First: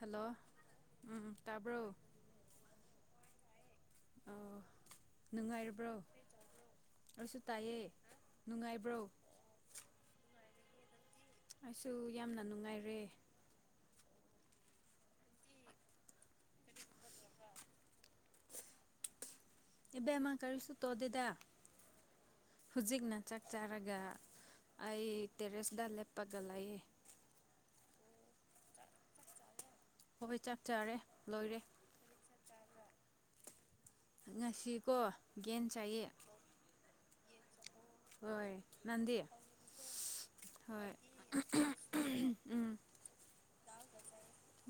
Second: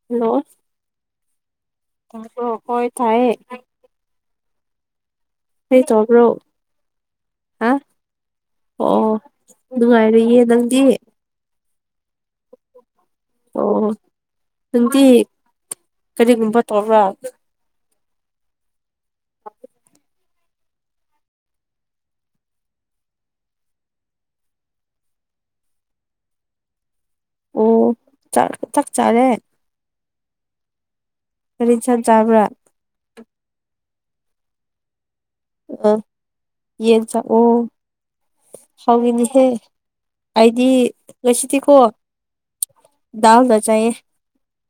hello ꯎꯝ ꯇꯥꯕ꯭ꯔꯣ ꯇꯥꯕ꯭ꯔꯣ ꯍꯣꯏ ꯇꯥꯏꯌꯦ ꯑ ꯀꯔꯤ ꯅꯨꯡꯉꯥꯏꯔꯤꯕ꯭ꯔꯣ ꯇꯧꯕ꯭ꯔꯣ ꯑꯩꯁꯨ ꯍꯥ ꯇꯥꯏꯌꯦ ꯅꯨꯡꯉꯥꯏꯕ꯭ꯔꯣ ꯑꯣ ꯅꯨꯡꯉꯥꯏꯔꯤꯌꯦ ꯅꯪꯗꯤ ꯑꯩꯁꯨ ꯌꯥꯝꯅ ꯅꯨꯡꯉꯥꯏꯔꯦ ꯑꯣ ꯅꯪꯗꯤ ꯀꯔꯤꯒꯨꯝꯕ ꯇꯧꯕ꯭ꯔꯥ ꯏꯕꯦꯝꯃ ꯀꯔꯤꯁꯨ ꯇꯣꯗꯦꯗ ꯍꯧꯖꯤꯛꯅ ꯆꯥꯛ ꯆꯥꯔꯒ ꯑꯩ ꯇꯦꯔꯦꯁꯇ ꯂꯦꯞꯄꯒ ꯂꯩꯌꯦ ꯑꯣ ꯆ ꯆꯥꯛ ꯆꯥꯔꯦ ꯍꯣꯏ ꯆꯥꯛ ꯆꯥꯔꯦ ꯂꯣꯏꯔꯦ ꯀꯔꯤ ꯏꯟꯁꯥꯡ ꯆꯥꯕ꯭ꯔꯥ ꯉꯁꯤꯀꯣ ꯒꯦꯟ ꯑ ꯆꯥꯏꯌꯦ ꯌꯦꯟ ꯆ ꯑꯣ ꯍꯣꯏ ꯅꯟꯗꯤ ꯍꯥꯎꯒꯅꯤꯍꯦ ꯑꯩꯗꯤ ꯍꯣꯏ ꯎꯝ ꯗꯥꯜꯗ ꯆꯥꯏꯌꯦ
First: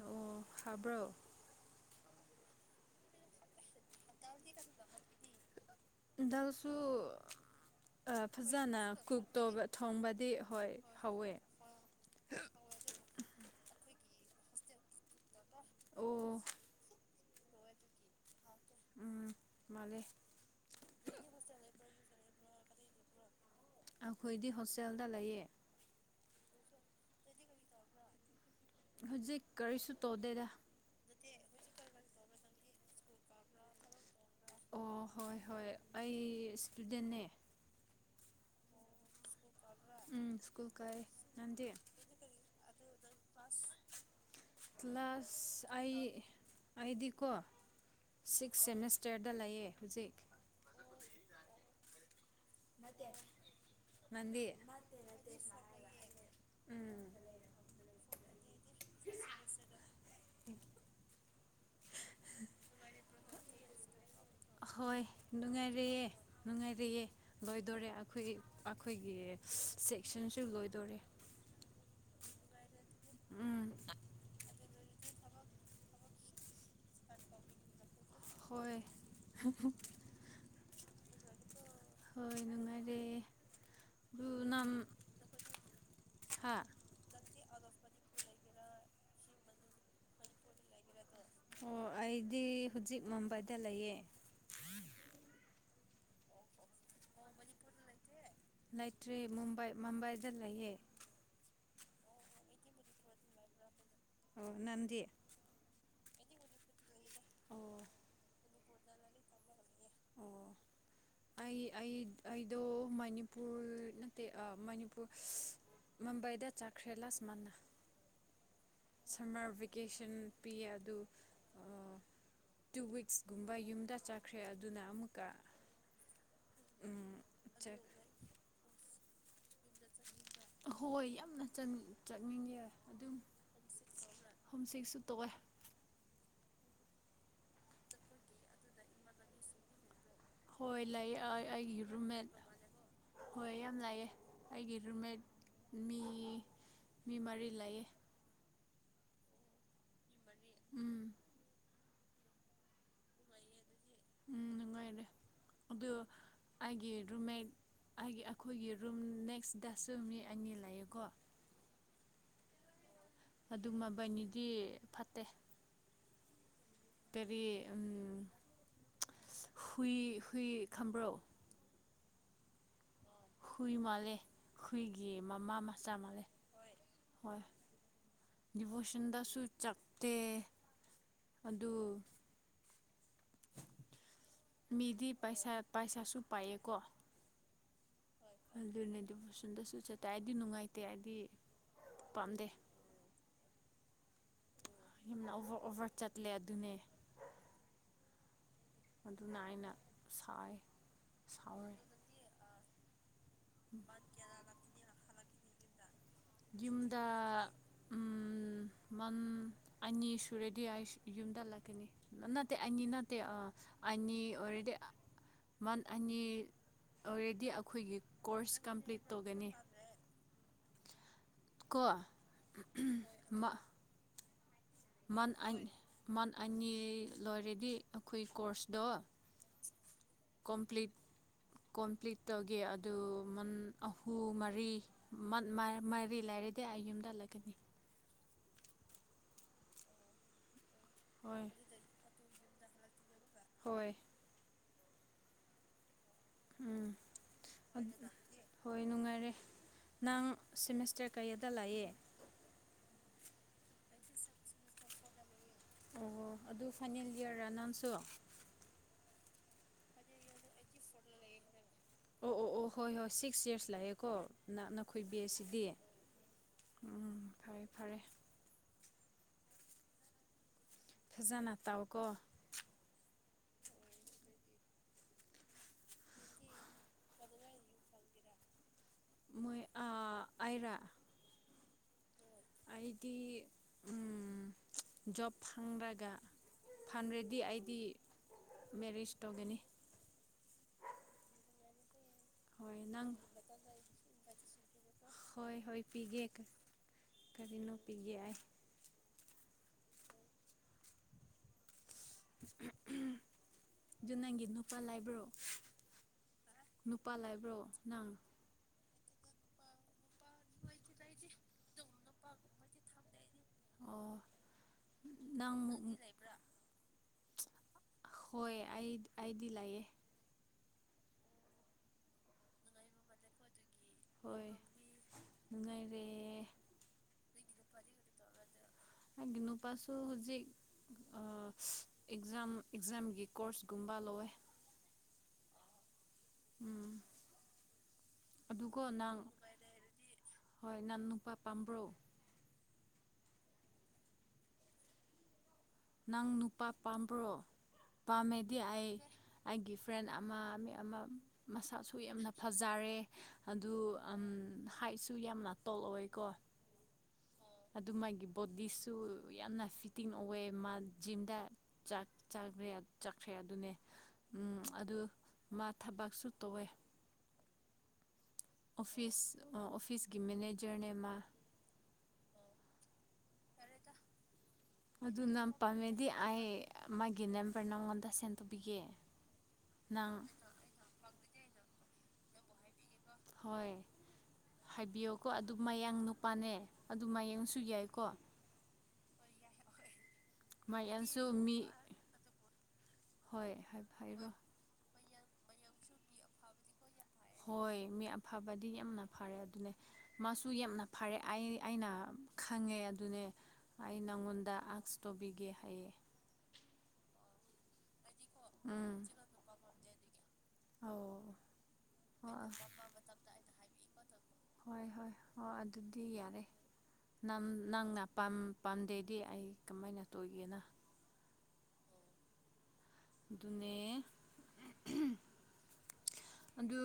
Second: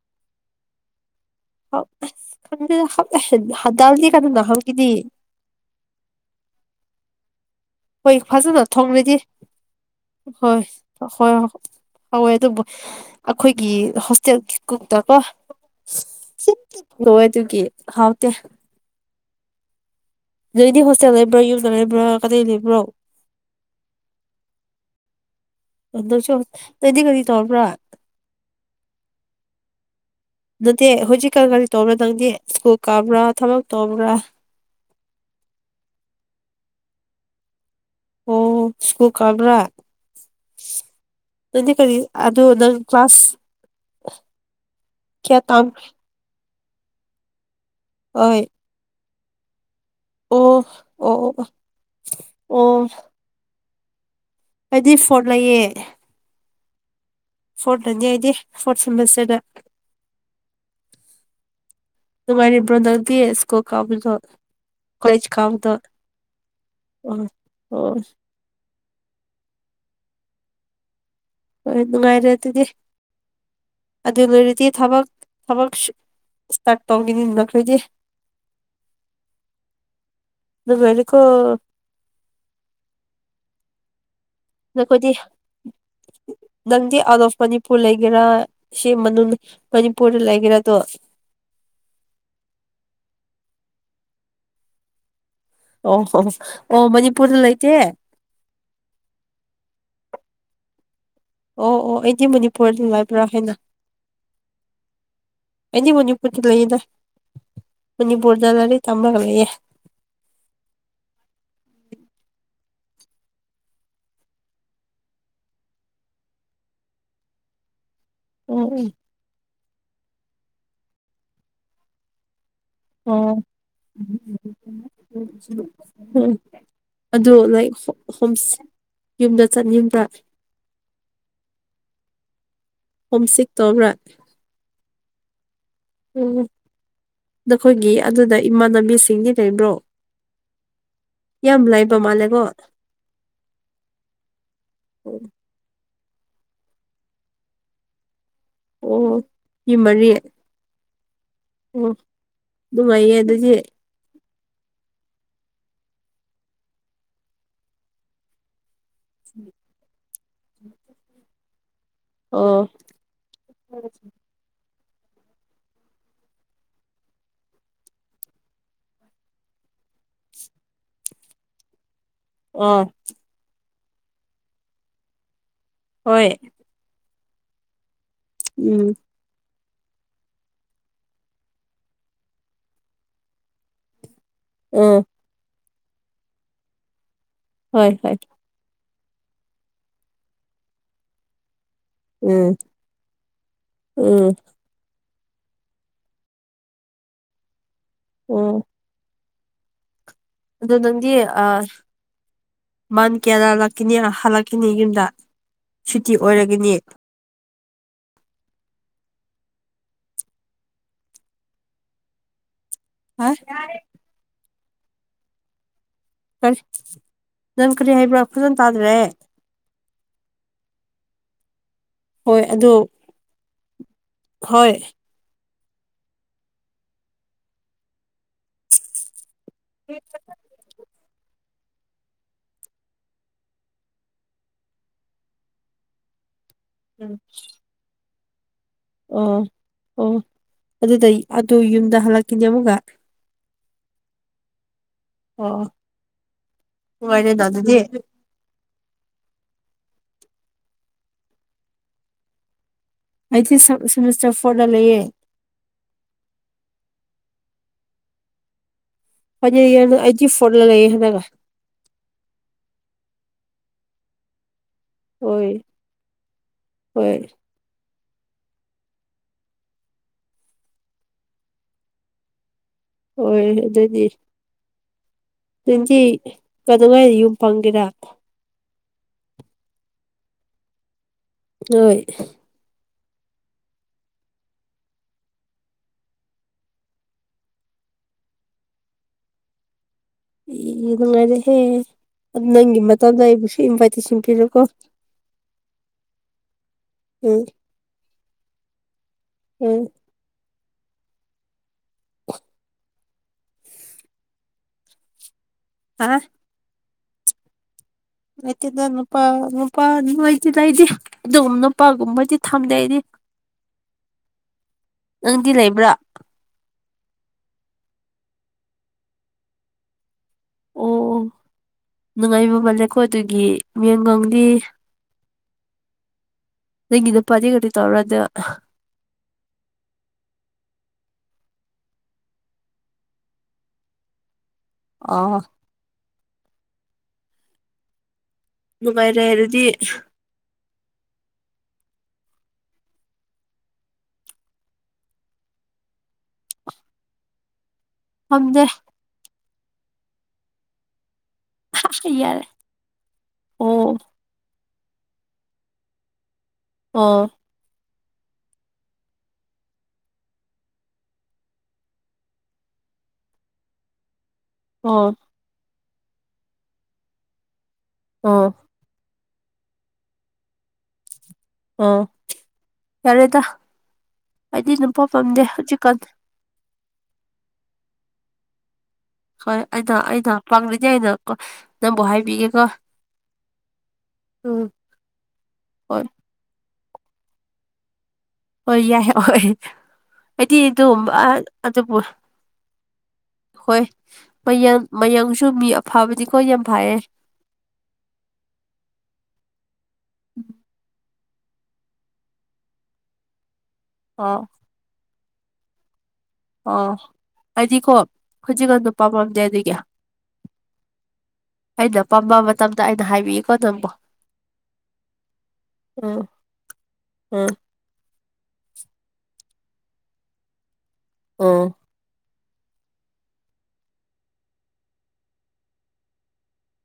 ꯑꯣ ꯍꯥꯎꯕ꯭ꯔꯣ ꯈ ꯈꯪꯗꯦꯗ ꯍꯥꯎꯗꯦ ꯍ ꯗꯜꯗꯤ ꯀꯥꯅꯅ ꯍꯥꯎꯒꯅꯤ ꯗꯜꯁꯨ ꯍꯣꯏ ꯑ ꯐꯖꯅ ꯊꯣꯡꯔꯗꯤ ꯀꯨꯛ ꯇꯧꯕ ꯊꯣꯡꯕꯗꯤ ꯍꯣꯏ ꯍꯧꯋꯦ ꯍꯧꯋꯦ ꯑꯗꯨꯕꯨ ꯑꯈꯣꯏꯒꯤ ꯍꯣꯁꯇꯦꯜꯒꯤ ꯀꯨꯛꯇꯀꯣ ꯑꯣ ꯂꯣꯏ ꯑꯗꯨꯒꯤ ꯍꯥꯎꯇꯦ ꯃꯥꯟꯂꯦ ꯅꯣꯏꯗꯤ ꯍꯣꯁꯇꯦꯜ ꯂꯩꯕ꯭ꯔꯣꯌꯨꯝꯗ ꯂꯩꯕ꯭ꯔꯣ ꯀꯗꯥꯏ ꯂꯩꯕ꯭ꯔꯣ ꯑꯩꯈꯣꯏꯗꯤ ꯍꯣꯁꯇꯦꯜꯗ ꯂꯩꯌꯦ ꯑꯗꯨꯁꯨ ꯅꯣꯏꯗꯤ ꯀꯔꯤ ꯇꯧꯕꯅꯣ ꯍꯧꯖꯤꯛ ꯀꯔꯤꯁꯨ ꯇꯧꯗꯦ ꯅꯠꯇꯦ ꯍꯧꯖꯤꯛꯀꯥꯟ ꯀꯔꯤ ꯇꯧꯕꯅꯣ ꯅꯪꯗꯤ ꯁ꯭ꯀꯨꯜ ꯀꯥꯕ꯭ꯔꯣ ꯊꯕꯛ ꯇꯧꯕ꯭ꯔꯣ ꯑ ꯍꯣꯏ ꯍꯣꯏ ꯑꯩ ꯃꯍꯩꯔꯣꯏ ꯅꯦ ꯑꯣ ꯁ꯭ꯀꯨꯜ ꯀꯥꯕ꯭ꯔꯣ ꯎꯝ ꯁ꯭ꯀꯨꯜ ꯀꯥꯏ ꯅꯪꯗꯤ ꯑꯗꯨꯗꯤ ꯅꯪ ꯀꯂꯥꯁ ꯀꯌꯥ ꯀꯥꯕꯒꯦ ꯀ꯭ꯂ꯭ꯥꯁ ꯑꯩ ꯑꯩꯗꯤꯀꯣ ꯍꯣꯏ ꯁꯤꯛꯁ ꯁꯦꯃꯤꯁꯇꯔꯗ ꯂꯩꯌꯦ ꯍꯧꯖꯤꯛ ꯑꯣ ꯑꯣꯑꯣ ꯑꯣ ꯅꯪꯗꯤ ꯑꯩꯗꯤ ꯅꯠꯇꯦ ꯐꯣꯔꯠ ꯅꯠꯇꯦ ꯂꯩꯌꯦ ꯁꯨꯃꯥꯏ ꯍꯥꯏꯕ ꯑꯩꯅ ꯎꯝ ꯐꯣꯔꯠ ꯇꯅꯦ ꯑꯩꯗꯤ ꯐꯣꯔꯠ ꯁꯦꯃꯦꯁꯇꯔꯗ ꯅꯨꯡꯉꯥꯏꯔꯤꯕꯔꯣ ꯅꯪꯗꯤ ꯏꯁꯀꯨ꯭ꯜ ꯀꯥꯕꯗꯣ ꯑꯍꯣꯏ ꯀꯣꯂꯦꯖ ꯀꯥꯕꯗꯣ ꯅꯨꯡꯉꯥꯏꯔꯤꯌꯦ ꯅꯨꯡꯉꯥꯏꯔꯤꯌꯦ ꯑꯣ ꯂꯣꯏꯗꯣꯔꯦ ꯑꯣ ꯑꯩꯈꯣꯏꯒꯤ ꯑꯈꯣꯏꯒꯤ ꯁꯦꯛꯁꯟꯁꯨ ꯂꯣꯏꯗꯣꯔꯦ ꯍꯣꯏ ꯅꯨꯡꯉꯥꯏꯔꯦ ꯑꯗꯨꯗꯤ ꯍꯨꯝ ꯑꯗꯨ ꯂꯣꯏꯔꯗꯤ ꯊꯕꯛ ꯊꯕꯛ ꯏꯁꯇꯥꯔꯠ ꯇꯧꯒꯅꯤ ꯅꯈꯣꯏꯗꯤ ꯍꯣꯏ ꯍ ꯍꯪ ꯅꯨꯡꯉꯥꯏꯔꯤꯀꯣ ꯍꯣꯏ ꯅꯨꯡꯉꯥꯏꯔꯦ ꯗꯨ ꯅꯝ ꯅꯈꯣꯏꯗꯤ ꯅꯪꯗꯤ ꯑꯥꯎꯠ ꯑꯣꯐ ꯃꯅꯤꯄ ꯄꯨ ꯂꯩꯒꯦꯔꯥ ꯁꯤ ꯃꯅꯨꯡ ꯃꯅꯤꯄꯨꯔꯗ ꯂꯩꯒꯦꯔꯥ ꯑꯗꯣ ꯍꯣ ꯑꯩꯗꯤ ꯍꯧꯖꯤꯛ ꯃꯨꯝꯕꯥꯏꯗ ꯂꯩꯌꯦ ꯑꯣ ꯑꯣꯐ ꯃꯅꯤꯄꯨꯔꯗ ꯂꯩꯇꯦ ꯂꯩꯇ꯭ꯔꯦ ꯃꯨꯝꯕꯥꯏ ꯃꯨꯝꯕꯥꯏꯗ ꯂꯩꯌꯦ ꯑꯣ ꯑꯣ ꯑꯩꯗꯤ ꯃꯅꯤꯄꯨꯔꯗ ꯑꯗꯨꯝ ꯂꯩꯥꯏꯕ꯭ꯔꯥ ꯍꯥꯏꯅ ꯑꯣ ꯅꯝꯗꯤ ꯑꯩꯗꯤ ꯃꯅꯤꯄꯨꯔꯗ ꯂꯩꯌꯦꯗ ꯑꯣ ꯃꯅꯤꯄꯨꯔꯗ ꯂꯩꯔꯤꯛ ꯇꯝꯃꯒ ꯂꯩꯌꯦ ꯑꯣ ꯑꯩ ꯑꯩ ꯑꯩꯗꯣ ꯃꯅꯤꯄꯨꯔ ꯅꯠꯇꯦ ꯑ ꯃꯅꯤꯄꯨꯔ ꯃꯝꯕꯩꯗ ꯆꯥꯠꯈꯔꯦ ꯂꯥꯁ ꯃꯟꯠ ꯑꯣ ꯎꯝ ꯁꯝꯃꯔ ꯚꯦꯀꯦꯁꯟ ꯄꯤꯌꯦ ꯑꯗꯨ ꯑ ꯇꯨ ꯋꯤꯛꯁ ꯑꯣ ꯀꯨꯝꯕ ꯌꯨꯝꯗ ꯆꯠꯈ꯭ꯔꯦ ꯑꯗꯨꯅ ꯑꯃꯨꯛꯀ ꯍꯨꯝ ꯑꯗꯣ ꯂꯥꯏꯔꯛ ꯁꯣꯛ ꯁꯨꯝ ꯌꯨꯝꯗ ꯆꯠꯅꯤꯡꯕ꯭ꯔꯥ ꯑꯍꯣꯏ ꯌꯥꯝꯅ ꯆꯠ ꯆꯠꯅꯤꯡꯉꯦ ꯑꯗꯨꯝ ꯍꯣꯝ ꯁꯤꯛ ꯇꯧꯕ꯭ꯔꯥ ꯍꯨꯝꯁꯤꯛ ꯁꯨ ꯇꯣꯛꯑꯦ ꯍꯨꯝ ꯅꯈꯣꯏꯒꯤ ꯑꯗꯨꯗ ꯏꯃꯥꯟꯅꯕꯤꯁꯤꯡꯗꯤ ꯂꯩꯕ꯭ꯔꯣ ꯍꯣꯏ ꯂꯩ ꯑꯩ ꯌꯥꯝ ꯑꯩꯒꯤ ꯂꯩꯕ ꯔꯨꯝꯃꯦꯠ ꯃꯥꯜꯂꯦꯀꯣ ꯍꯣꯏ ꯌꯥꯝ ꯂꯩꯑꯦ ꯑꯩꯒꯤ ꯔꯨꯝꯃꯦꯠ ꯃꯤ ꯃꯤ ꯃꯔꯤ ꯂꯩꯑꯦ ꯑꯣ ꯌꯤꯃꯔꯤ ꯎꯝ ꯑꯣ ꯅꯨꯡꯉꯥꯏꯌꯦ ꯑꯗꯨꯗꯤ ꯎꯝꯅꯨꯉꯥꯏꯔꯦ ꯑꯗꯨ ꯑꯩꯒꯤ ꯔꯨꯝꯃꯦꯠ ꯑꯩꯒꯤ ꯑꯩꯈꯣꯏꯒꯤ ꯔꯨꯝ ꯅꯦꯛꯁꯗꯁꯨ ꯃꯤ ꯑꯅꯤ ꯂꯩꯑꯦꯀꯣ ꯑꯣ ꯑꯗꯨꯃꯕꯥꯅꯤꯗꯤ ꯐꯠꯇꯦ ꯇꯔꯤ ꯎꯝ ꯍꯨꯏ ꯍꯨꯏ ꯈꯝꯕ꯭ꯔꯣ ꯑ ꯍꯨꯏ ꯃꯥꯜꯂꯦ ꯍꯨꯏꯒꯤ ꯃꯃꯥ ꯃꯆꯥ ꯃꯥꯜꯂꯦ ꯍꯣꯏ ꯍꯣꯏ ꯎꯝ ꯗꯤꯚꯣꯁꯟꯗꯁꯨ ꯆꯥꯛ ꯇꯦ ꯑꯗꯨ ꯎꯝ ꯃꯤꯗꯤ ꯄꯩꯁꯥ ꯄꯩꯁꯥꯁꯨ ꯄꯥꯏꯑꯀꯣ ꯍꯣꯏ ꯍꯣꯏ ꯑꯗꯨꯅꯦꯗꯤꯕꯨꯁꯟꯗꯁꯨ ꯆꯠꯇꯥꯏꯗꯤ ꯅꯨꯡꯉꯥꯏꯇꯦ ꯍꯥꯏꯗꯤ ꯎꯝ ꯎꯝ ꯌꯥꯝꯅ ꯑꯣꯚꯔ ꯑꯣꯚꯔ ꯆꯠꯂꯦ ꯑꯗꯨꯅꯦ ꯑꯣ ꯑꯗꯨꯅ ꯑꯩꯅ ꯁꯥꯏ ꯑꯗꯨ ꯅꯪꯗꯤ ꯑ ꯁꯥꯎꯔꯦ ꯃꯟ ꯀꯌꯥꯂꯛꯈꯤꯅꯤ ꯍꯜꯂꯛꯀꯅꯤ ꯌꯨꯝꯗ ꯁꯨꯇꯤ ꯑꯣꯏꯔꯒꯅꯤ ꯑ ꯎ ꯎ ꯃꯟ ꯑꯅꯤ ꯁꯨꯔꯦꯗꯤ ꯑꯩꯁꯨ ꯌꯨꯝꯗ ꯍꯜꯂꯛꯀꯅꯤ ꯅꯠꯇꯦ ꯑꯅꯤ ꯅꯠꯇꯦ ꯇꯦ ꯍꯥ ꯑ ꯑꯅꯤ ꯑꯣꯏꯔꯗꯤ ꯃꯟ ꯑꯅꯤ ꯀꯔꯤ ꯑꯣꯜꯔꯦꯗꯤ ꯅꯪ ꯀꯔꯤ ꯑꯩꯈꯣꯏꯒꯤ ꯍꯥꯏꯕ꯭ꯔꯥ ꯐꯖꯅ ꯀꯣꯔꯁ ꯇꯥꯗ꯭ꯔꯦ ꯀꯝꯄ꯭ꯂꯤꯠ ꯇꯧꯒꯅꯤ ꯀꯣ ꯍꯣꯏ ꯑꯗꯣ ꯃ ꯍꯣꯏ ꯃꯟ ꯑꯟ ꯃꯟ ꯑꯅꯤ ꯂꯣꯏꯔꯗꯤ ꯑꯩꯈꯣꯏ ꯀꯣꯔꯁꯇꯣ [inaudible] ꯀꯣꯝꯄ꯭ꯂꯤꯠ ꯀꯣꯝꯄ꯭ꯂꯤꯠ ꯇꯧꯒꯦ ꯑꯗꯨꯟ ꯃꯟ ꯑꯍꯨꯝ ꯃꯔꯤ ꯃꯟ ꯃ ꯃꯔꯤ ꯂꯩꯔꯗꯤ ꯑꯩ ꯌꯨꯝꯗ ꯍꯜꯂꯒꯅꯤ ꯑꯣ ꯑꯣ ꯑꯗꯨꯗꯩ ꯍꯣꯏ ꯑꯗꯨ ꯌꯨꯝꯗ ꯍꯜꯂꯛꯈꯤꯅꯦ ꯑꯃꯨꯛꯀ ꯍꯣꯏ ꯑꯣ ꯑꯣ ꯎꯝ ꯅꯨꯉꯥꯏꯔꯦꯗ ꯑꯗꯨꯗꯤ ꯍꯣꯏ ꯅꯨꯡꯉꯥꯏꯔꯦ ꯅꯪ ꯁꯦꯃꯤꯁꯇꯔ ꯀꯩꯌꯥꯗ ꯂꯥꯛꯑꯦ ꯑꯩꯗꯤ ꯁꯦꯝ ꯁꯦꯃꯤꯁꯇꯔ ꯐꯣꯔꯗ ꯂꯩꯌꯦꯦ ꯑꯣ ꯑꯗꯨ ꯐꯥꯏꯅꯦꯜ ꯏꯌꯥꯔ ꯔ ꯅꯝꯁꯨ ꯐꯥꯏꯅꯦꯜ ꯑꯌꯔꯗꯣ ꯑꯩꯇꯤ ꯐꯣꯔꯗ ꯂꯩꯌꯦ ꯍꯟꯗꯛ ꯑꯣ ꯑꯣ ꯑꯣ ꯍꯣꯏ ꯍꯣꯏ ꯁꯤꯛꯁ ꯏꯌꯔꯁ ꯂꯥꯛꯑꯦꯀꯣ ꯅꯛꯅꯈꯣꯏ ꯕꯤꯁ ꯍꯣꯏ ꯁꯤꯗꯤ ꯍꯣꯏ ꯎꯝ ꯐꯔꯦ ꯐꯔꯦ ꯐꯖꯅ ꯇꯥꯎꯀꯣ ꯑꯣꯔꯅꯤ ꯑꯗꯨꯗꯤ ꯅꯦꯋꯇꯤ ꯀꯩꯗꯧꯉꯩ ꯌꯨꯝ ꯐꯥꯟꯒꯦꯔ ꯃꯣꯏ ꯑꯥ ꯑꯩꯔꯥ ꯅꯣꯏ ꯑꯩꯗꯤ ꯎꯝ ꯖꯣꯕ ꯐꯪꯔꯒ ꯐꯟꯔꯗꯤ ꯑꯩꯗꯤ ꯃꯦꯔꯤꯑꯦꯖ ꯇꯧꯒꯅꯤ ꯎꯝ ꯅꯨꯡꯉꯥꯏꯗꯁꯦ ꯍꯣꯏ ꯅꯪ ꯄꯤꯔꯣꯀꯣ ꯍꯣꯏ ꯍꯣꯏ ꯄꯤꯒꯦ ꯀ ꯎꯝ ꯀꯔꯤꯅꯣ ꯄꯤꯒꯦ ꯑꯥꯏ ꯎꯝ ꯑꯗꯨ ꯅꯪꯒꯤ ꯅꯨꯄꯥ ꯂꯥꯏꯕ꯭ꯔꯣ ꯍꯥ ꯅꯨꯄꯥ ꯂꯩꯕ꯭ꯔꯣ ꯅꯪ ꯂꯩꯇꯦꯗꯥ ꯅꯨꯄꯥ ꯅꯨꯄꯥ ꯑꯗꯨ ꯂꯩꯇꯦꯗꯥ ꯑꯩꯗꯤ ꯑꯗꯨꯝꯅꯣ ꯄꯥꯒꯨꯝꯕꯗꯤ ꯊꯝꯗꯦ ꯑꯩꯗꯤ ꯑꯣ ꯅꯪ ꯅꯪꯗꯤ ꯂꯩꯕ꯭ꯔꯥ ꯍꯣꯏ ꯑꯩ ꯑꯩꯗꯤ ꯂꯩꯌꯦ ꯑꯣ ꯅꯨꯡꯉꯥꯏꯕ ꯑꯃ ꯂꯩꯈꯣ ꯑꯗꯨꯒꯤ ꯃꯤꯡꯉꯪꯗꯤ ꯍꯣꯏ ꯅꯨꯡꯉꯥꯏꯔꯦ ꯅꯪꯒꯤ ꯅꯨꯄꯥꯗꯤ ꯀꯗꯤ ꯇꯧꯔꯔꯣꯏꯗ꯭ꯔꯣ ꯅꯪꯒꯤ ꯅꯨꯄꯥꯁꯨ ꯍꯨꯖꯤꯛ ꯑ ꯑꯦꯛꯖꯥꯝ ꯑꯦꯛꯖꯥꯝꯒꯤ ꯀꯣꯔꯁꯀꯨꯝꯕ ꯂꯧꯋꯦ ꯑꯣꯍꯣ ꯎꯝ ꯑꯗꯨꯀꯣ ꯅꯪ ꯅꯨꯡꯉꯥꯏꯔꯦ ꯑꯗꯨꯗꯤ ꯍꯣꯏ ꯅꯟ ꯅꯨꯄꯥ ꯄꯥꯝꯕ꯭ꯔꯣ ꯅꯪ ꯅꯨꯄꯥ ꯄꯥꯝꯕ꯭ꯔꯣ ꯄꯥꯝꯃꯦꯗꯤ ꯐꯝꯗꯦ ꯑꯩ ꯑꯩꯒꯤ ꯐ꯭ꯔꯦꯟ ꯑꯃ ꯃꯤ ꯑꯃ ꯃꯁꯥꯁꯨ ꯌꯥꯝꯅ ꯌꯥꯔꯦ ꯐꯖꯔꯦ ꯑꯗꯨ ꯑꯣ ꯎꯝ ꯍꯥꯏꯠꯁꯨ ꯁꯨ ꯌꯥꯝꯅ ꯇꯣꯜ ꯑꯣꯏꯀꯣ ꯑꯣ ꯑꯗꯨ ꯃꯥꯒꯤ ꯕꯣꯗꯤꯁꯨ ꯌꯥꯝꯅ ꯐꯤꯠꯇꯤꯡ ꯑꯣꯏꯑꯦ ꯃꯥ ꯖꯤꯝꯗ ꯆꯥꯛ ꯆꯥꯕꯌꯥ ꯆꯠꯈ꯭ꯔꯦ ꯑꯗꯨꯅꯦ ꯎꯝ ꯑꯗꯨ ꯑꯣ ꯃꯥ ꯊꯕꯛꯁꯨ ꯇꯧꯋꯦ ꯑꯣ ꯑꯣꯐꯤꯁ ꯑ ꯑꯣꯐꯤꯁꯀꯤ ꯃꯦꯅꯦꯖꯔꯅꯦ ꯃꯥ ꯑꯥ ꯇꯜꯂꯦꯗꯥ ꯑꯩꯗꯤ ꯅꯨꯄꯥ ꯑꯗꯨ ꯄꯥꯝꯗꯦ ꯅꯪ ꯍꯧꯖꯤꯛꯀꯥꯟ ꯄꯥꯝꯃꯦꯗꯤ ꯑꯩ ꯃꯥꯒꯤ ꯅꯦꯝꯕꯔ ꯅꯪꯉꯣꯟꯗ ꯁꯦꯟꯊꯣꯛꯄꯤꯒꯦ ꯍꯣꯏ ꯑꯩꯅ ꯑꯩꯅ ꯄꯪꯂꯤꯖꯦ ꯑꯩꯅ ꯀꯣ ꯅꯪꯕꯨ ꯍꯥꯏꯕꯤꯒꯦꯀꯣ ꯍꯣꯏ ꯎꯝ ꯍꯥꯏꯕꯤꯌꯣ ꯀꯣ ꯑꯗꯨ ꯃꯌꯥꯡ ꯍꯣꯏ ꯅꯨꯄꯥꯅꯦ ꯑꯗꯨ ꯃꯌꯥꯡꯁꯨ ꯌꯥꯏꯀꯣ ꯍꯣꯏ ꯌꯥꯏ ꯍꯣꯏ ꯑꯩꯗꯤ ꯑꯗꯨꯝꯕ ꯃꯌꯥꯡꯁꯨ ꯑ ꯃꯤ ꯑꯗꯨꯕꯨ ꯍꯣꯏ ꯃꯌꯥꯡ ꯃꯌꯥꯡꯁꯨ ꯃꯤ ꯑꯐꯕꯗꯤꯀꯣ ꯌꯥꯝ ꯐꯩꯌꯦ ꯍꯣꯏ ꯃꯤ ꯑꯐꯕꯗꯤ ꯌꯥꯝꯅ ꯐꯔꯦ ꯑꯗꯨꯅꯦ ꯃꯥꯁꯨ ꯌꯥꯝꯅ ꯐꯔꯦ ꯑꯩ ꯑꯩꯅ ꯈꯪꯉꯦ ꯑꯗꯨꯅꯦ ꯑꯩ ꯑꯣ ꯅꯪꯉꯣꯟꯗ ꯑꯛꯁ ꯇꯧꯕꯤꯒꯦ ꯍꯥꯏꯌꯦ ꯑꯣ ꯑꯩꯗꯤꯀꯣ ꯍꯧꯖꯤꯛꯒꯥꯟꯗ ꯄꯥꯝꯃꯝꯗꯦ ꯑꯗꯨꯒꯤ ꯍꯧꯖꯤꯛꯅ ꯑꯩꯅ ꯄꯥꯝꯕ ꯃꯇꯝꯗ ꯑꯩꯅ ꯍꯥꯏꯕꯤꯀꯣ ꯅꯪꯕꯨ ꯃꯇꯝꯗ ꯑꯩꯅ ꯍꯥꯏꯕꯤꯀꯣ ꯍꯣꯏ ꯍꯣꯏ ꯍꯣꯏ ꯑꯗꯨꯗꯤ ꯎꯝ ꯌꯥꯔꯦ ꯅ ꯎꯝ ꯅꯪꯅ ꯄꯥꯝ ꯄꯥꯝꯗꯦꯗꯤ ꯑꯩ ꯀꯃꯥꯏꯅ ꯇꯧꯒꯦꯅ ꯑꯣ ꯑꯗꯨꯅꯦ [inaudible] ꯑꯗꯨ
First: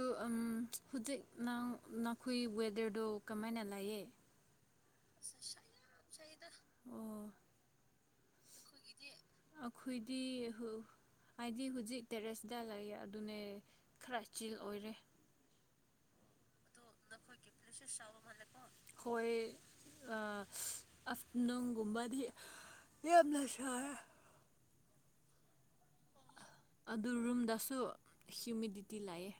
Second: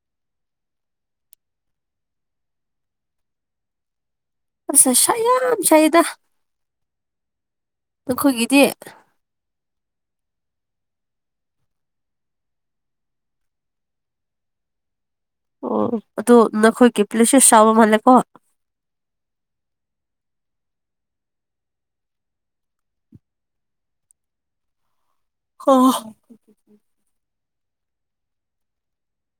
ꯍꯧꯖꯤꯛ ꯅꯪ ꯅꯈꯣꯏ ꯋꯦꯗꯔꯗꯣ ꯀꯃꯥꯏꯅ ꯂꯩꯌꯦ ꯑꯁ ꯅꯨꯡꯁꯥ ꯌꯥꯝ ꯁꯥꯏꯗ ꯑꯣ ꯅꯈꯣꯏꯒꯤꯗꯤ ꯑꯈꯣꯏꯗꯤ ꯍꯨ ꯍꯥꯏꯗꯤ ꯍꯧꯖꯤꯛ ꯇꯦꯔꯦꯁꯇ ꯂꯩꯌꯦ ꯑꯗꯨꯅꯦ ꯈꯔ ꯆꯤꯜ ꯑꯣꯏꯔꯦ ꯑꯣ ꯑꯗꯨ ꯅꯈꯣꯏꯒꯤ ꯄ꯭ꯂꯦꯁꯦꯁ ꯆꯥꯎꯕ ꯃꯥꯜꯂꯦꯀꯣ ꯍꯣꯏ ꯑ ꯑꯁ ꯅꯨꯡꯒꯨꯝꯕꯗꯤ [unintelligible] ꯍꯣ ꯑꯗꯨ ꯔꯨꯝꯗꯁꯨ ꯍ꯭ꯌꯨꯃꯤꯗꯤꯇꯤ ꯂꯥꯏꯑꯦ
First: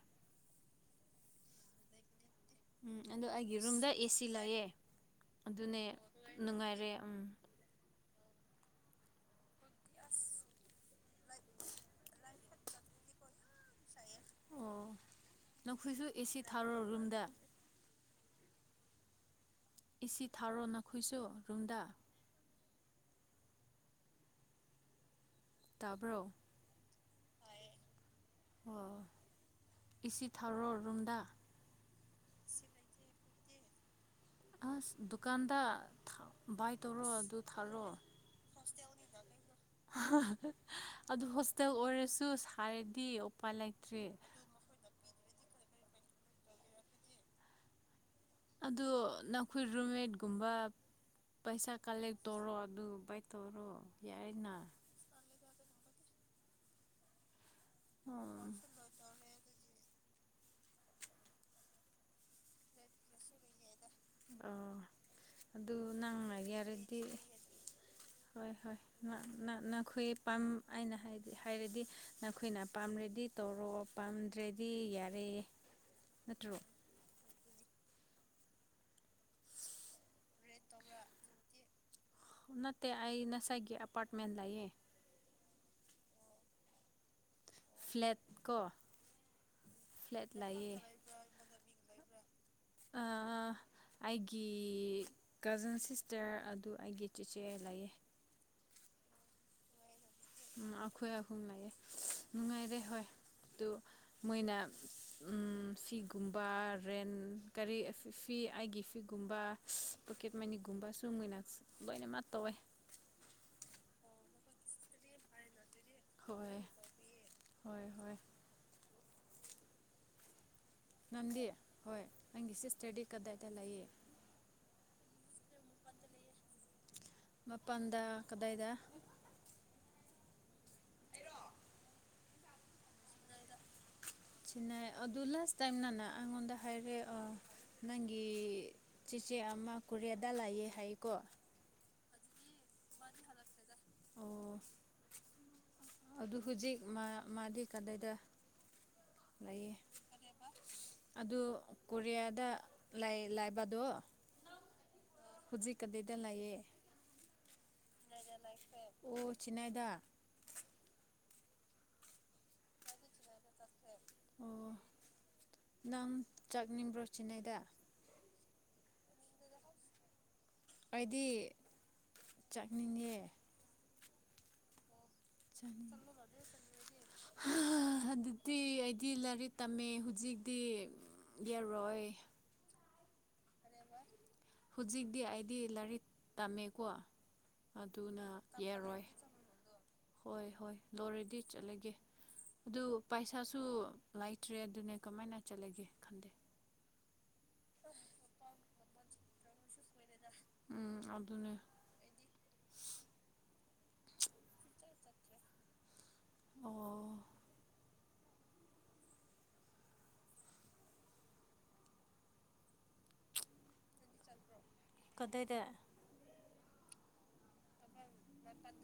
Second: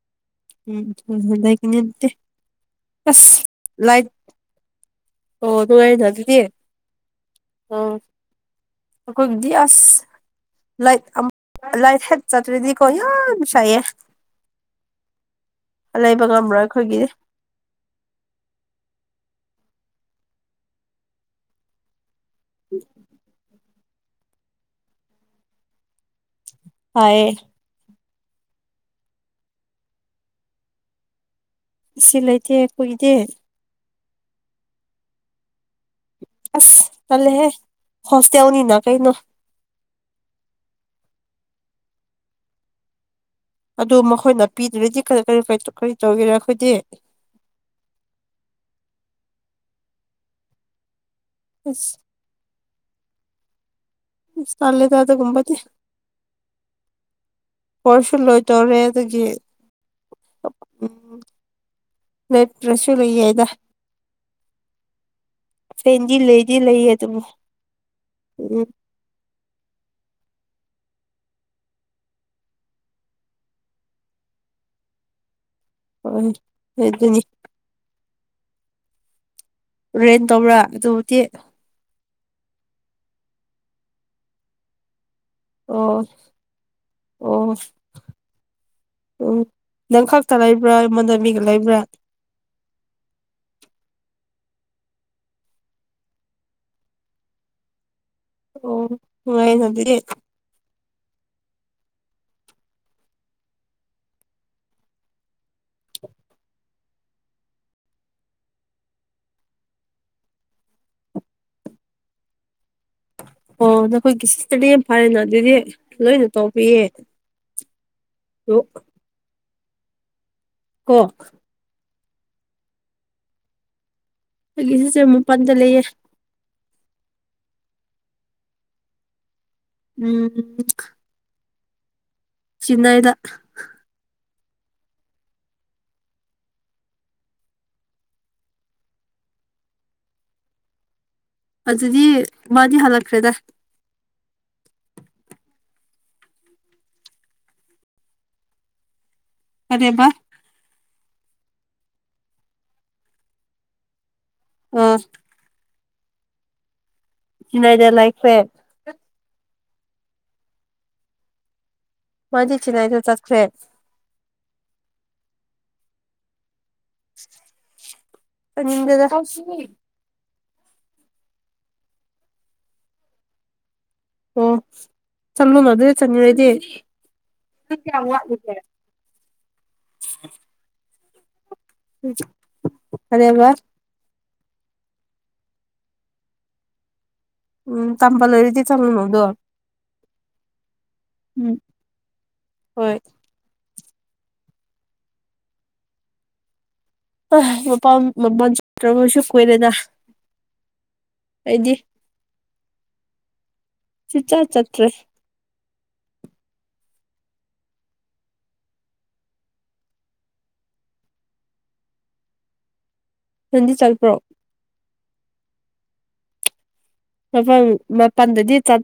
ꯎꯝ [unintelligible] ꯎꯝ ꯑꯗꯣ ꯑꯁ ꯑꯩꯒꯤ ꯔꯨꯝꯗ ꯂꯥꯏꯠ ꯑꯦꯁꯤ ꯂꯩꯌꯦ ꯑꯣ ꯑꯗꯨꯅꯦ ꯅꯨꯡꯉꯥꯏꯔꯦ ꯎꯝ ꯎ ꯑꯩꯈꯣꯏꯗꯤ ꯑꯁ ꯂꯥꯏꯠ ꯂꯥꯏꯠ ꯍꯦꯛ ꯆꯠꯇ꯭ꯔꯗꯤꯀꯣ ꯌꯥꯝ ꯁꯥꯏꯌꯦ ꯑꯣ ꯅꯈꯣꯏꯁꯨ ꯂꯩꯕ ꯑꯦꯁꯤ ꯉꯝꯔꯣꯏ ꯊꯥꯔꯣ ꯑꯩꯈꯣꯏꯒꯤꯗꯤ ꯔꯨꯝꯗ ꯑꯦꯁꯤ ꯊꯥꯔꯣ ꯅꯈꯣꯏꯁꯨ ꯔꯨꯝꯗ ꯎꯝ [unintelligible] ꯇꯥꯕ꯭ꯔꯣ ꯇꯥꯏꯌꯦ ꯑꯣ ꯑꯦꯁꯤ ꯊꯥꯔꯣ ꯔꯨꯝꯗꯥ ꯁꯤ ꯂꯩꯇꯦ ꯑꯈꯣꯏꯒꯤꯗꯤ ꯑꯁ ꯗꯨꯀꯥꯟꯗ ꯕꯥꯏ ꯑꯁ ꯇꯧꯔꯣ ꯑꯗꯨ ꯇꯜꯂꯦꯍꯦ ꯊꯥꯔꯣ ꯍꯣꯁꯇꯦꯜꯅꯤꯅ ꯀꯩꯅꯣ ꯑꯗꯨ ꯍꯣꯁꯇꯦꯜ ꯑꯣꯏꯔꯁꯨ ꯁꯥꯏꯔꯗꯤ ꯑꯗꯨ ꯃꯈꯣꯏꯅ ꯄꯤꯗ꯭ꯔꯗꯤ ꯀꯔꯤ ꯀꯔꯤ ꯇꯧꯒꯦꯔꯦ ꯑꯩꯈꯣꯏꯗꯤ ꯑꯗꯨ ꯅꯈꯣꯏ ꯔꯨꯝꯃꯦꯠꯀꯨꯝꯕ ꯄꯩꯁꯥ ꯑꯁ ꯀꯂꯦꯛ ꯇꯧꯔꯣ ꯑꯗꯨ ꯕꯥꯥꯏ ꯇꯧꯔꯣ ꯌꯥꯏꯅ ꯑꯁ ꯇꯜꯂꯤꯗ ꯑꯗꯨꯒꯨꯝꯕꯗꯤ ꯄꯔꯁꯨ ꯑꯣ ꯂꯣꯏ ꯇꯧꯔꯦ ꯑꯗꯨꯒꯤ ꯎꯝ [unintelligible] ꯑꯣ ꯑꯗꯨ ꯐꯦꯟꯗꯤ ꯅꯪꯅ ꯂꯩꯗꯤ ꯂꯩꯌꯦ ꯌꯥꯔꯗꯤ ꯑꯗꯨꯕꯨ ꯍꯣꯏ ꯎꯝ ꯍꯣꯏ ꯅꯈꯣꯏ ꯄꯥꯝ ꯑꯩꯅ ꯍꯥꯏꯔꯗꯤ ꯅꯈꯣꯏꯅ ꯄꯥꯝꯔꯗꯤ ꯇꯧꯔꯣ ꯄꯥꯝꯗ꯭ꯔꯦꯗꯤ ꯌꯥꯔꯦ ꯍꯣꯏ ꯑꯗꯨ ꯅꯠꯇ꯭ꯔꯣ ꯑꯗꯨꯅꯤ ꯔꯦꯟ ꯇꯧꯕ꯭ꯔꯥ ꯗꯨꯝꯇꯤ ꯅꯠꯇꯦ ꯑꯩ ꯉꯁꯥꯏꯒꯤ ꯑꯦꯄꯥꯔꯠꯃꯦꯟ ꯂꯩꯌꯦ ꯑꯣ ꯑꯣ ꯐ꯭ꯂꯦꯠ ꯀꯣ ꯎꯝ ꯅꯪ ꯐ꯭ꯂꯦꯠ ꯈꯛꯇ ꯂꯩꯕ꯭ꯔꯥ ꯂꯩꯌꯦ ꯑꯩꯉꯣꯟꯗ ꯃꯤꯒ ꯂꯩꯕ꯭ꯔꯥ ꯑꯥ ꯑꯥ ꯑꯩꯒꯤ ꯀꯖꯤꯟ ꯁꯤꯁꯇꯔ ꯑꯗꯨ ꯑꯩꯒꯤ ꯆꯦꯆꯦ ꯂꯩꯌꯦ ꯑꯣ ꯅꯨꯡꯉꯥꯏꯅꯕꯤ ꯎꯝ ꯑꯈꯣꯏ ꯑꯍꯨꯝ ꯂꯩꯌꯦ ꯅꯨꯡꯉꯥꯏꯔꯦ ꯍꯣꯏ ꯑꯗꯨ ꯃꯣꯏꯅ ꯎꯝ ꯁꯤꯒꯨꯝꯕ ꯔꯦꯟ ꯀ꯭ꯔꯤ ꯐꯤ ꯑꯩꯒꯤ ꯐꯤꯒꯨꯝꯕ ꯄꯣꯀꯦꯠ ꯃꯅꯤꯒꯨꯝꯕ ꯁꯨ ꯃꯣꯏꯅ ꯂꯣꯏꯅꯃꯛ ꯇꯧꯋꯦ ꯑꯣ ꯅꯈꯣꯏꯒꯤ ꯁꯤꯁꯇ꯭ꯔꯗꯤ ꯌꯥꯝ ꯐꯔꯦꯅ ꯑꯗꯨꯗꯤ ꯂꯣꯏꯅ ꯍꯣꯏ ꯇꯧꯕꯤꯌꯦ ꯍꯣꯏ ꯍꯣꯏ [unintelligible] ꯀꯣ ꯅꯪꯗꯤ ꯍꯣꯏ ꯅꯪꯒꯤ ꯁꯤꯁꯇ꯭ꯔꯗꯤ ꯀꯗꯥꯏꯗ ꯂꯩꯌꯦ ꯑꯩꯒꯤ ꯁꯤꯁꯇ꯭ꯔ ꯃꯄꯥꯟꯗ ꯂꯩꯌꯦ ꯃꯄꯥꯟꯗ ꯀꯗꯥꯏꯗ ꯎꯝ ꯑꯩꯔꯣ ꯆꯤꯅꯩꯗ ꯆꯤꯅꯥꯏ ꯑꯗꯨ ꯂꯥꯁ ꯇꯥꯏꯝ ꯅꯪꯅ ꯑꯩꯉꯣꯟꯗ ꯍꯥꯏꯔꯦ ꯑꯥ ꯅꯪꯒꯤ ꯆꯦꯆꯦ ꯑꯃ ꯀꯣꯔꯤꯌꯥꯗ ꯂꯩꯌꯦ ꯍꯥꯏꯀꯣ ꯑꯗꯨꯗꯤ ꯃꯥꯗꯤ ꯍꯜꯂꯛꯈ꯭ꯔꯦꯗ [unintelligible] ꯑꯣ ꯑꯗꯨ ꯍꯧꯖꯤꯛ ꯃꯥ ꯃꯥꯗꯤ ꯀꯗꯥꯏꯗ ꯂꯩꯌꯦ ꯀꯔꯤꯕ ꯑꯗꯨ ꯀꯣꯔꯤꯌꯥꯗ ꯂꯩ ꯂꯥꯏꯕꯗꯣ ꯑꯥ ꯍꯧꯖꯤꯛ ꯀꯗꯥꯏꯗ ꯂꯩꯌꯦ ꯆꯤꯟꯅꯥꯏꯗ ꯂꯩꯈ꯭ꯔꯦ ꯆꯤꯅꯥꯏꯗ ꯂꯩꯌꯦ ꯑꯣ ꯆꯤꯅꯥꯏꯗ ꯃꯥꯗꯤ ꯆꯤꯅꯥꯥꯏꯗ ꯆꯠꯈ꯭ꯔꯦ ꯑꯣ ꯅꯪ ꯆꯛꯅꯤꯡꯕ꯭ꯔꯣ ꯆꯤꯅꯥꯏꯗ ꯆꯠꯅꯤꯡꯗꯦꯗ ꯀꯥꯏꯗꯤ ꯆꯛꯅꯤꯡꯉꯦ ꯑꯣ ꯍꯥ ꯑꯗꯨꯗꯤ ꯑꯩꯗꯤ ꯂꯥꯏꯔꯤꯛ ꯇꯝꯃꯦ ꯍꯨꯖꯤꯛꯗꯤ ꯌꯥꯔꯣꯏ ꯀꯔꯤ ꯍꯥꯏꯕ ꯍꯨꯖꯤꯛꯗꯤ ꯑꯩꯗꯤ ꯂꯥꯏꯔꯤꯛ ꯇꯝꯃꯦꯀꯣ ꯎꯝ ꯇꯝꯕ ꯑꯗꯨꯅ ꯂꯣꯏꯔꯗꯤ ꯆꯠꯂꯨꯅꯣ ꯌꯥꯔꯣꯏ ꯑꯗꯣ ꯍꯣꯏ ꯍꯣꯏ ꯂꯣꯏꯔꯗꯤ ꯎꯝ ꯆꯠꯂꯒꯦ ꯑꯗꯨ ꯍꯣꯏ ꯄꯥꯏꯁ ꯄꯩꯁꯥꯁꯨ ꯂꯩꯥꯇ꯭ꯔꯦ ꯑꯗꯨꯅꯦ ꯀꯃꯥꯏꯅ ꯆꯠꯂꯒꯦ ꯈꯪꯗꯦ ꯍꯥꯏ ꯃꯄꯥꯝ ꯃꯄꯥꯟ ꯆꯠꯀ꯭ꯔꯥꯕꯁꯨ ꯀꯨꯢꯔꯦꯗ ꯎꯝ ꯑꯗꯨ ꯑꯗꯨꯅꯦ ꯁꯨꯆꯠ ꯆꯠꯇ꯭ꯔꯦ ꯑꯣ ꯅꯪꯗꯤ ꯆꯠꯄ꯭ꯔꯣ ꯀꯗꯥꯏꯗ ꯃꯐꯝ ꯃꯥꯄꯜꯗꯗꯤ ꯆꯠ